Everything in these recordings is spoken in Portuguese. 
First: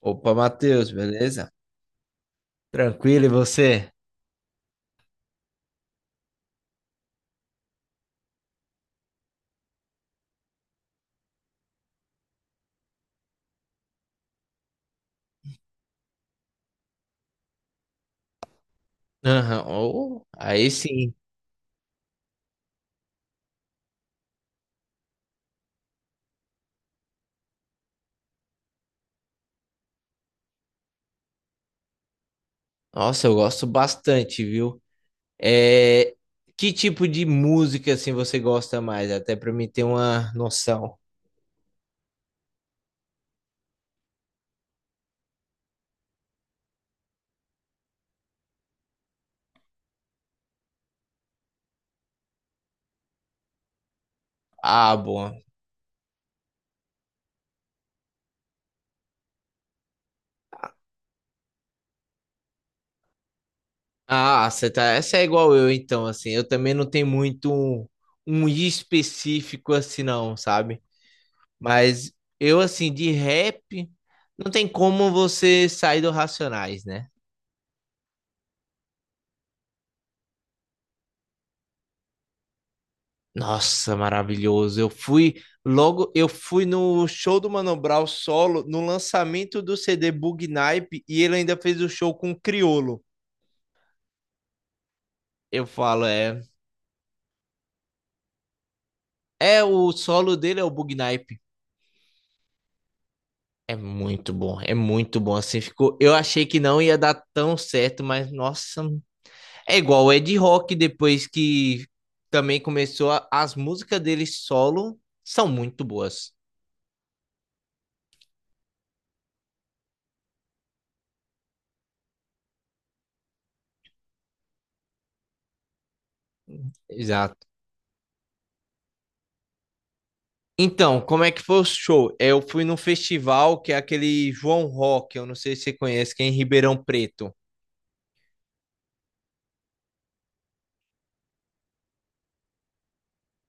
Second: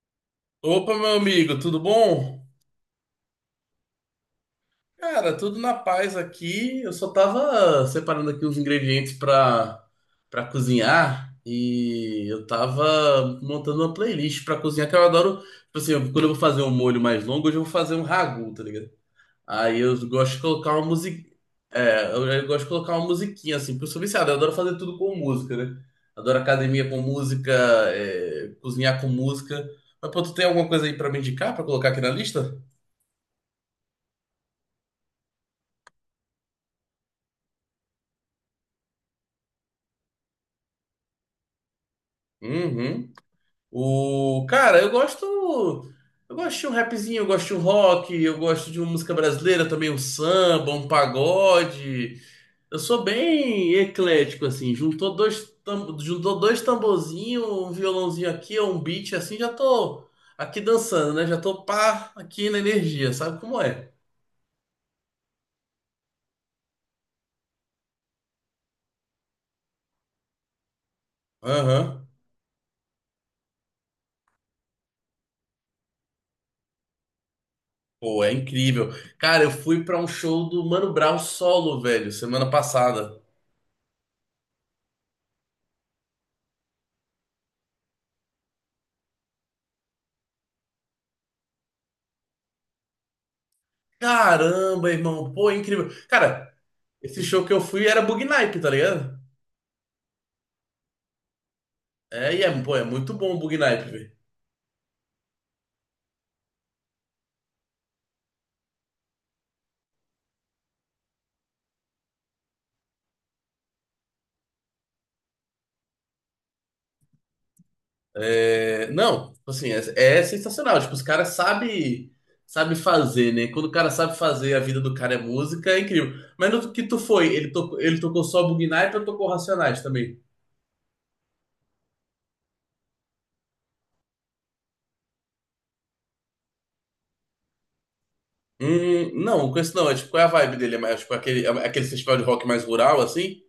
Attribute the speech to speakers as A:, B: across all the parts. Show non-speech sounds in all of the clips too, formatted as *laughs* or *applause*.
A: Opa, Matheus,
B: Opa, meu
A: beleza?
B: amigo, tudo bom?
A: Tranquilo, e você?
B: Cara, tudo na paz aqui. Eu só tava separando aqui os ingredientes pra para cozinhar e eu tava montando uma playlist pra cozinhar que eu adoro. Tipo assim, quando eu vou fazer um molho mais longo, hoje eu vou fazer um ragu, tá ligado?
A: Aham,
B: Aí eu
A: ô,
B: gosto de
A: aí
B: colocar uma
A: sim.
B: musiquinha. É, eu gosto de colocar uma musiquinha assim, porque eu sou viciado, eu adoro fazer tudo com música, né? Adoro academia com música, é, cozinhar com música. Mas pô, tu tem alguma coisa aí pra me indicar pra colocar aqui na lista?
A: Nossa, eu gosto bastante, viu? É, que tipo de música assim você gosta mais? Até pra mim ter uma noção.
B: Uhum. O cara, eu gosto de um rapzinho, eu gosto de um rock, eu gosto de uma música brasileira também, um samba, um pagode. Eu sou bem eclético assim,
A: Ah, boa.
B: juntou dois tamborzinhos, um violãozinho aqui, um beat assim, já tô aqui dançando, né? Já tô pá, aqui na energia, sabe como é?
A: Ah, você tá. Essa é igual eu, então, assim. Eu também não tenho muito um específico assim, não, sabe?
B: Aham.
A: Mas assim, de rap, não tem como você sair do Racionais, né?
B: Pô, é incrível. Cara, eu fui pra um show do Mano Brown solo, velho, semana passada.
A: Nossa, maravilhoso. Eu fui logo, eu fui no show do Mano Brown solo, no lançamento do CD Bug Naipe, e ele ainda fez o show com o Criolo.
B: Caramba, irmão, pô, é
A: Eu
B: incrível.
A: falo,
B: Cara, esse show que eu fui era Bug Night, tá ligado?
A: é o solo dele é o Bug Naipe.
B: É, pô, é muito bom o Bug
A: É
B: Night, velho.
A: muito bom, é muito bom. Assim ficou. Eu achei que não ia dar tão certo, mas nossa, é igual o Ed Rock depois que também começou as músicas dele solo são muito boas.
B: É, não, tipo assim, é, é sensacional. Tipo, os caras sabe fazer, né? Quando o cara sabe fazer, a vida do cara é música, é incrível. Mas no que tu foi? Ele tocou só Bug Night ou tocou Racionais também?
A: Então, como é que foi o show? Eu fui num festival que é aquele João Rock, eu não sei se você conhece, que é em Ribeirão Preto.
B: Não, com esse não. É, tipo, qual é a vibe dele? É mais, tipo, aquele, é aquele festival de rock mais rural, assim?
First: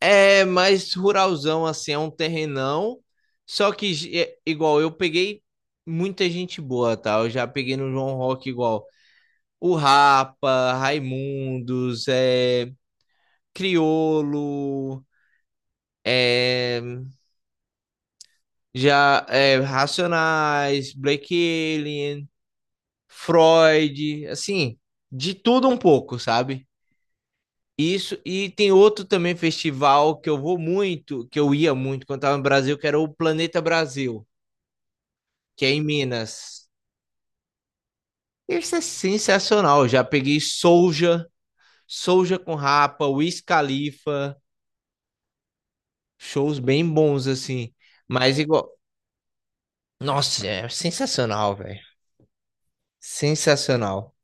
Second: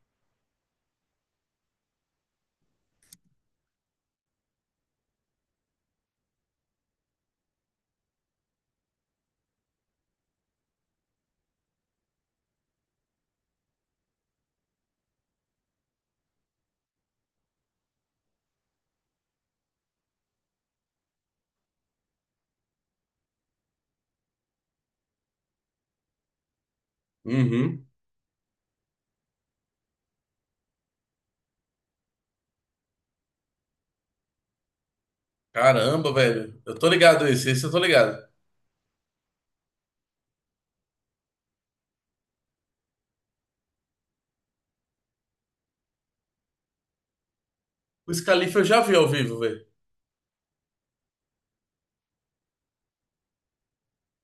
A: É mais ruralzão, assim, é um terrenão. Só que, igual, eu peguei muita gente boa, tá? Eu já peguei no João Rock, igual, o Rapa, Raimundos, Criolo, é, já, Racionais, Black Alien, Freud, assim, de tudo um pouco, sabe?
B: Uhum.
A: Isso, e tem outro também festival que eu vou muito, que eu ia muito quando estava no Brasil, que era o Planeta Brasil, que é em
B: Caramba, velho.
A: Minas.
B: Eu tô ligado esse, esse eu tô ligado.
A: Esse é sensacional. Eu já peguei Soulja, Soulja com Rapa, Wiz Khalifa, shows bem bons assim.
B: O
A: Mas
B: Scalife eu
A: igual,
B: já vi ao vivo, velho.
A: nossa, é sensacional, velho. Sensacional.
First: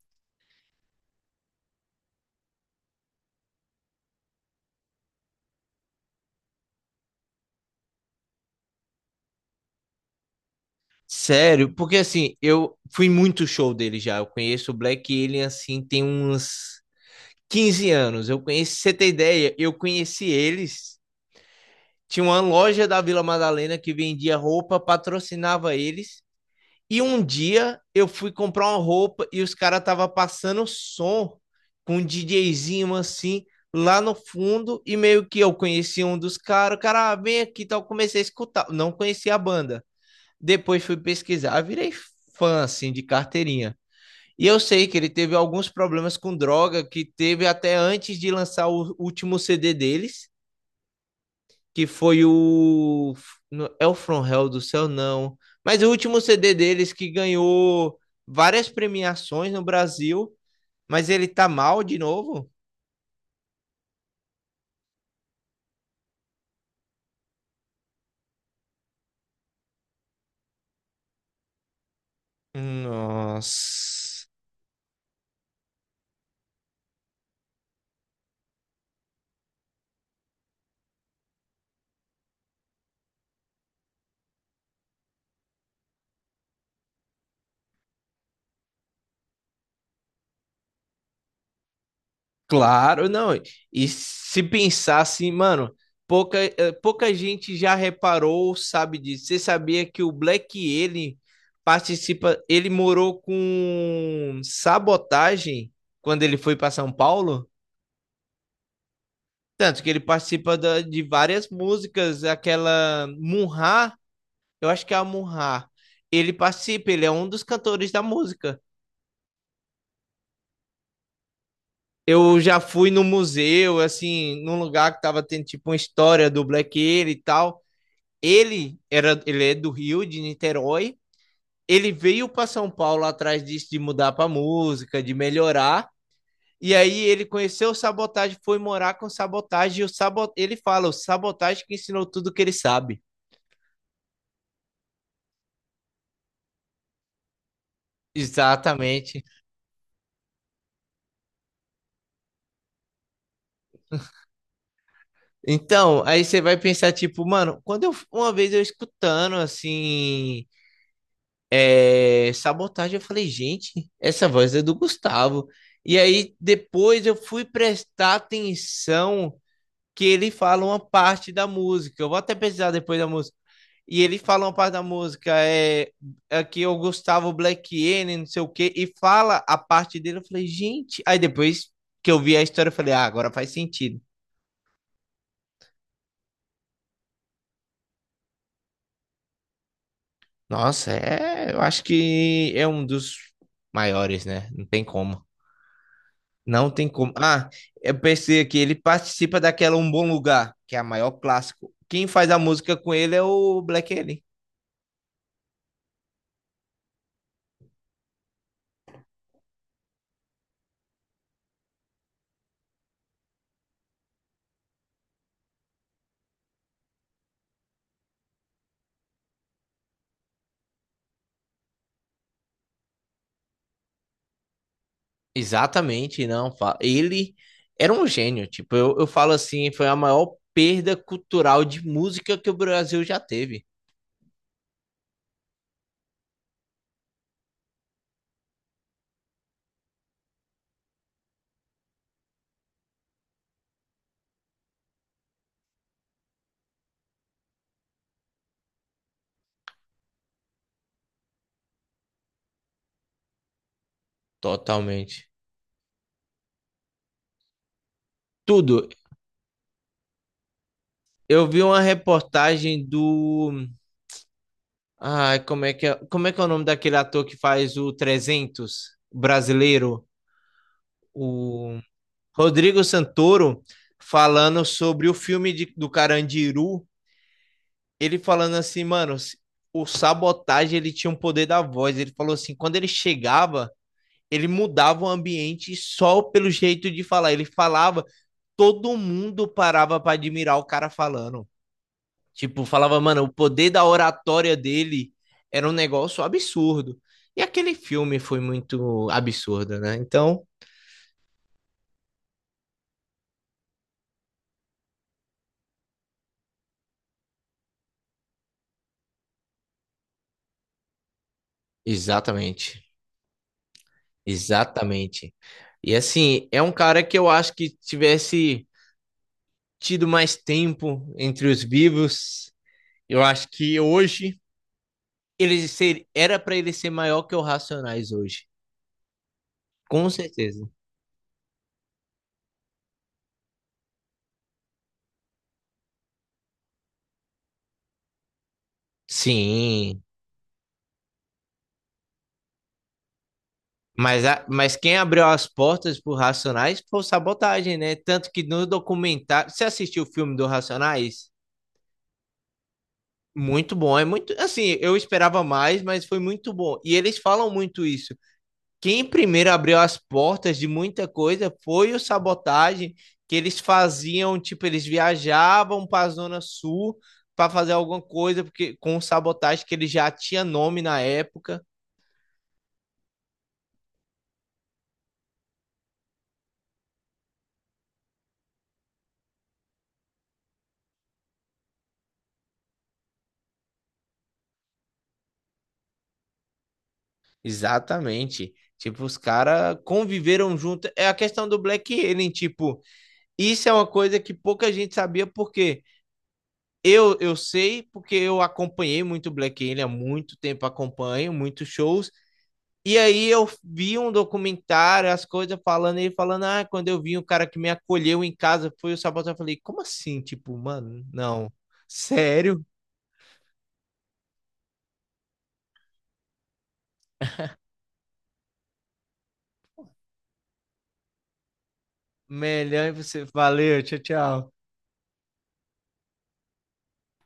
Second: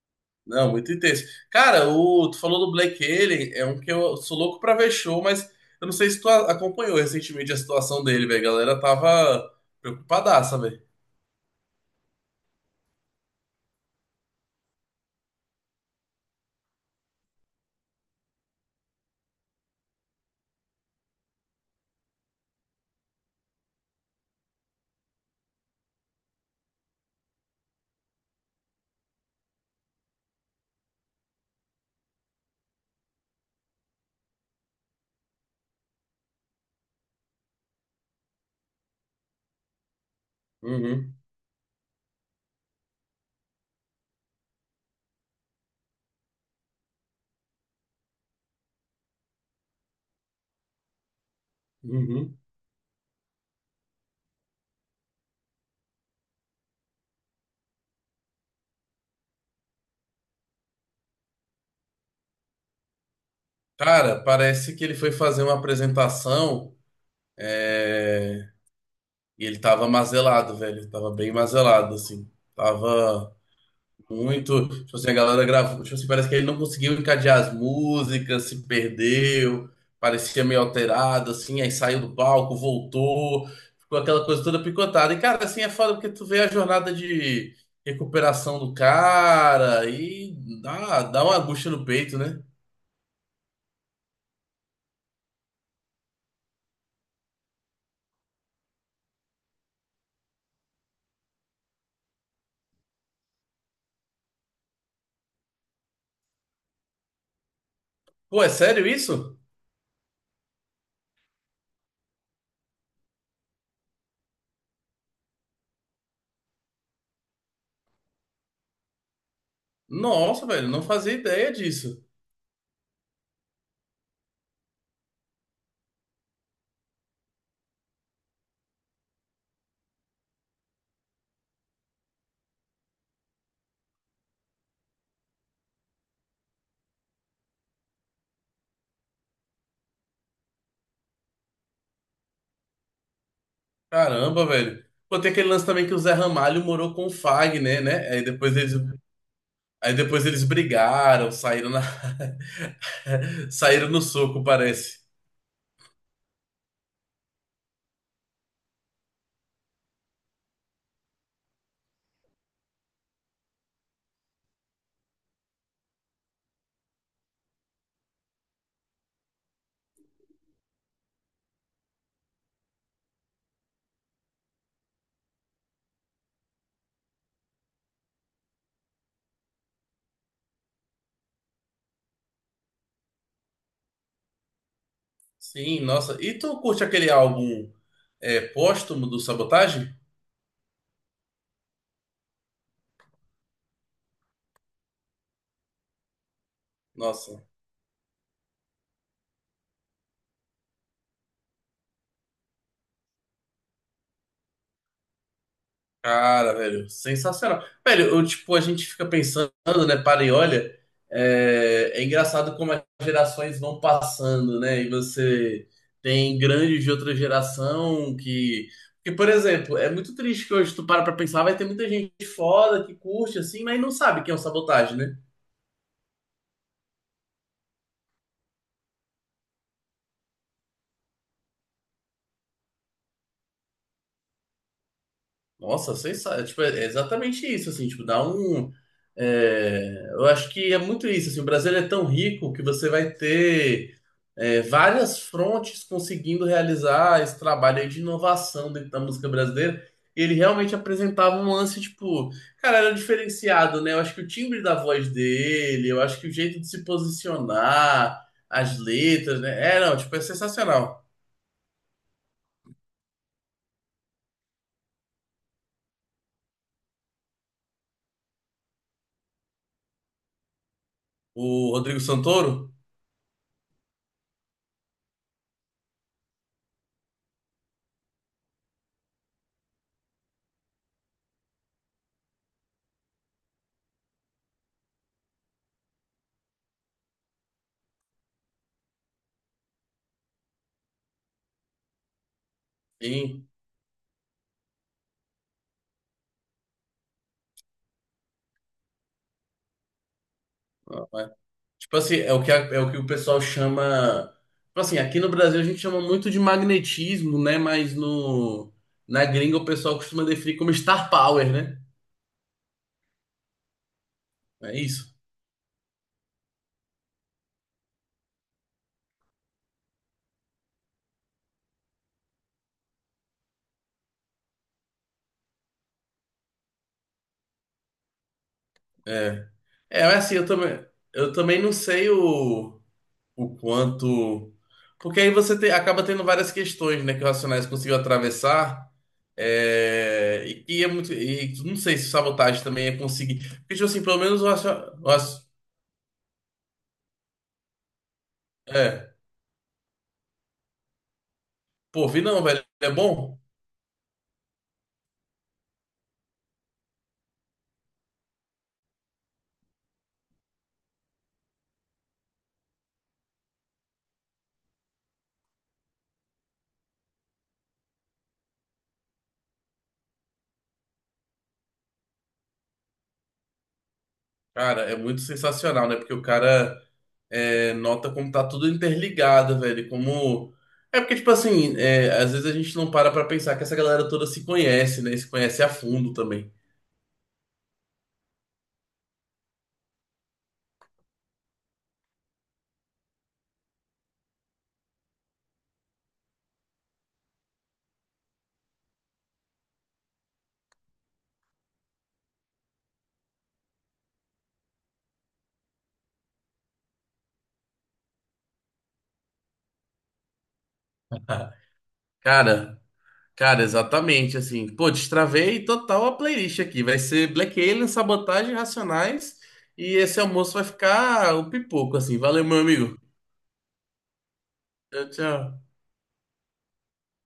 B: Não, muito intenso. Cara, tu falou do Black Alien, é um que eu sou louco pra ver show, mas eu não sei se tu acompanhou recentemente a situação dele, velho. A galera tava preocupadaça, velho.
A: Sério, porque assim, eu fui muito show dele já. Eu conheço o Black Alien assim tem uns 15 anos. Eu conheci, pra você tem ideia, eu conheci eles. Tinha uma loja da Vila Madalena que vendia roupa, patrocinava eles. E um dia eu fui comprar uma roupa e os caras estavam passando som com um DJzinho assim lá no fundo e meio que eu conheci um dos caras, o cara, ah, vem aqui e tal, comecei a escutar, não conhecia a banda. Depois fui
B: Uhum,
A: pesquisar, eu virei fã assim de carteirinha. E eu sei que ele teve alguns problemas com droga que teve até antes de lançar o último CD deles que foi
B: uhum.
A: o. É o From Hell do Céu, não. Mas o último CD deles que ganhou várias premiações no Brasil, mas ele tá mal de novo?
B: Cara, parece que ele foi fazer uma apresentação, é, e ele tava mazelado, velho. Tava bem mazelado, assim. Tava.
A: Nossa.
B: Muito, tipo assim, a galera gravou, tipo assim, parece que ele não conseguiu encadear as músicas, se perdeu, parecia meio alterado, assim, aí saiu do palco, voltou, ficou aquela coisa toda picotada. E, cara, assim, é foda porque tu vê a jornada de recuperação do cara e dá uma angústia no peito, né?
A: Claro, não. E se pensar assim, mano, pouca gente já reparou, sabe disso. Você sabia que o Black ele participa, ele morou com Sabotagem quando ele foi para São Paulo?
B: Pô, é sério isso?
A: Tanto que ele participa de várias músicas, aquela Munhá, eu acho que é a Munhá. Ele participa, ele é um dos cantores da música.
B: Nossa, velho, não fazia ideia disso.
A: Eu já fui no museu, assim, num lugar que tava tendo tipo uma história do Black Alien e tal. Ele é do Rio, de Niterói. Ele veio para São Paulo atrás disso de mudar para música, de melhorar. E aí ele conheceu o Sabotagem, foi morar com o Sabotagem e o Sabo... ele fala, o Sabotagem que ensinou tudo que ele sabe.
B: Caramba, velho. Pô, tem aquele lance também que o Zé Ramalho morou com o Fagner, né?
A: Exatamente.
B: Aí depois eles brigaram, saíram na... *laughs* saíram no soco, parece.
A: Então, aí você vai pensar, tipo, mano, uma vez eu escutando, assim, Sabotagem, eu falei, gente, essa voz é do Gustavo. E aí, depois eu fui prestar atenção que ele fala uma parte da música. Eu vou até pesquisar depois da música. E ele fala uma parte da música, é que o Gustavo Black N, não sei o quê, e fala a parte dele. Eu falei, gente. Aí depois que eu vi a história, eu falei, ah, agora faz sentido.
B: Sim, nossa. E tu curte aquele álbum é, póstumo do Sabotagem?
A: Nossa, é, eu acho que é um dos maiores, né? Não tem como. Não tem como.
B: Nossa,
A: Ah, eu pensei aqui, ele participa daquela Um Bom Lugar, que é a maior clássico. Quem faz a música com ele é o Black Alien.
B: cara, velho, sensacional. Velho, eu, tipo, a gente fica pensando, né? Para e olha, é engraçado como as gerações vão passando, né? E você tem grandes de outra geração que. Porque, por exemplo, é muito triste que hoje tu para pra pensar, vai ter muita gente foda que curte assim, mas não sabe quem é o Sabotagem, né?
A: Exatamente, não. Ele era um gênio. Tipo, eu falo assim, foi a maior perda cultural de música que o Brasil já teve.
B: Nossa, sensacional. Tipo, é exatamente isso, assim, tipo, dá um. É, eu acho que é muito isso, assim, o Brasil é tão rico que você vai ter é, várias frontes conseguindo realizar esse trabalho aí de inovação dentro da música brasileira. E ele realmente apresentava um lance, tipo, cara, era diferenciado, né? Eu acho que o timbre da voz
A: Totalmente.
B: dele, eu acho que o jeito de se posicionar,
A: Tudo.
B: as letras, né? É, não, tipo, é sensacional.
A: Eu vi uma reportagem do. Ai, como é que é, como é que é o nome daquele ator que faz o 300 brasileiro?
B: O
A: O
B: Rodrigo Santoro?
A: Rodrigo Santoro falando sobre o filme do Carandiru. Ele falando assim, mano, o Sabotagem ele tinha um poder da voz. Ele falou assim, quando ele chegava, ele mudava o ambiente só pelo jeito de falar. Ele falava, todo mundo parava para admirar o cara falando. Tipo, falava, mano, o
B: Sim.
A: poder da oratória dele era um negócio absurdo. E aquele filme foi muito absurdo, né? Então,
B: Ah, tipo assim, é o que o pessoal chama. Tipo assim, aqui no Brasil a gente chama muito de magnetismo, né? Mas no, na gringa o pessoal costuma definir como star power, né?
A: exatamente.
B: É isso.
A: Exatamente. E assim, é um cara que eu acho que tivesse tido mais tempo entre os vivos, eu acho que hoje era para ele ser maior que o Racionais hoje.
B: É. É,
A: Com
B: mas assim,
A: certeza.
B: eu também não sei o quanto. Porque aí acaba tendo várias questões, né? Que o Racionais conseguiu atravessar.
A: Sim.
B: É, e que é muito. E não sei se sabotagem também é conseguir. Porque, tipo assim, pelo
A: Mas,
B: menos o
A: mas quem abriu
B: Racionais.
A: as portas pro Racionais foi o Sabotagem, né? Tanto que no
B: É.
A: documentário. Você assistiu o filme do Racionais?
B: Pô, vi não, velho. É bom?
A: Muito bom, é muito. Assim, eu esperava mais, mas foi muito bom. E eles falam muito isso. Quem primeiro abriu as portas de muita coisa foi o Sabotagem, que eles faziam, tipo, eles viajavam para a Zona Sul para fazer alguma coisa, porque com o Sabotagem, que ele já tinha nome na época.
B: Cara, é muito sensacional, né? Porque o cara é, nota como tá tudo interligado, velho. Como. É porque, tipo assim, é, às vezes a gente não para pra pensar que essa galera toda se conhece, né? E se conhece a fundo também.
A: Exatamente. Tipo, os caras conviveram junto. É a questão do Black Alien, tipo, isso é uma coisa que pouca gente sabia, porque eu sei, porque eu acompanhei muito Black Alien há muito tempo, acompanho muitos shows. E aí eu vi um documentário, as coisas falando, ele falando, ah, quando eu vi o cara que me acolheu em casa foi o Sabaton, eu falei, como assim? Tipo, mano, não.
B: *laughs*
A: Sério?
B: Cara, cara, exatamente, assim. Pô, destravei total a playlist aqui. Vai ser Black Alien, Sabotagem, Racionais. E esse almoço vai ficar o pipoco, assim. Valeu, meu
A: Melhor
B: amigo.
A: você. Valeu, tchau, tchau.
B: Tchau, tchau.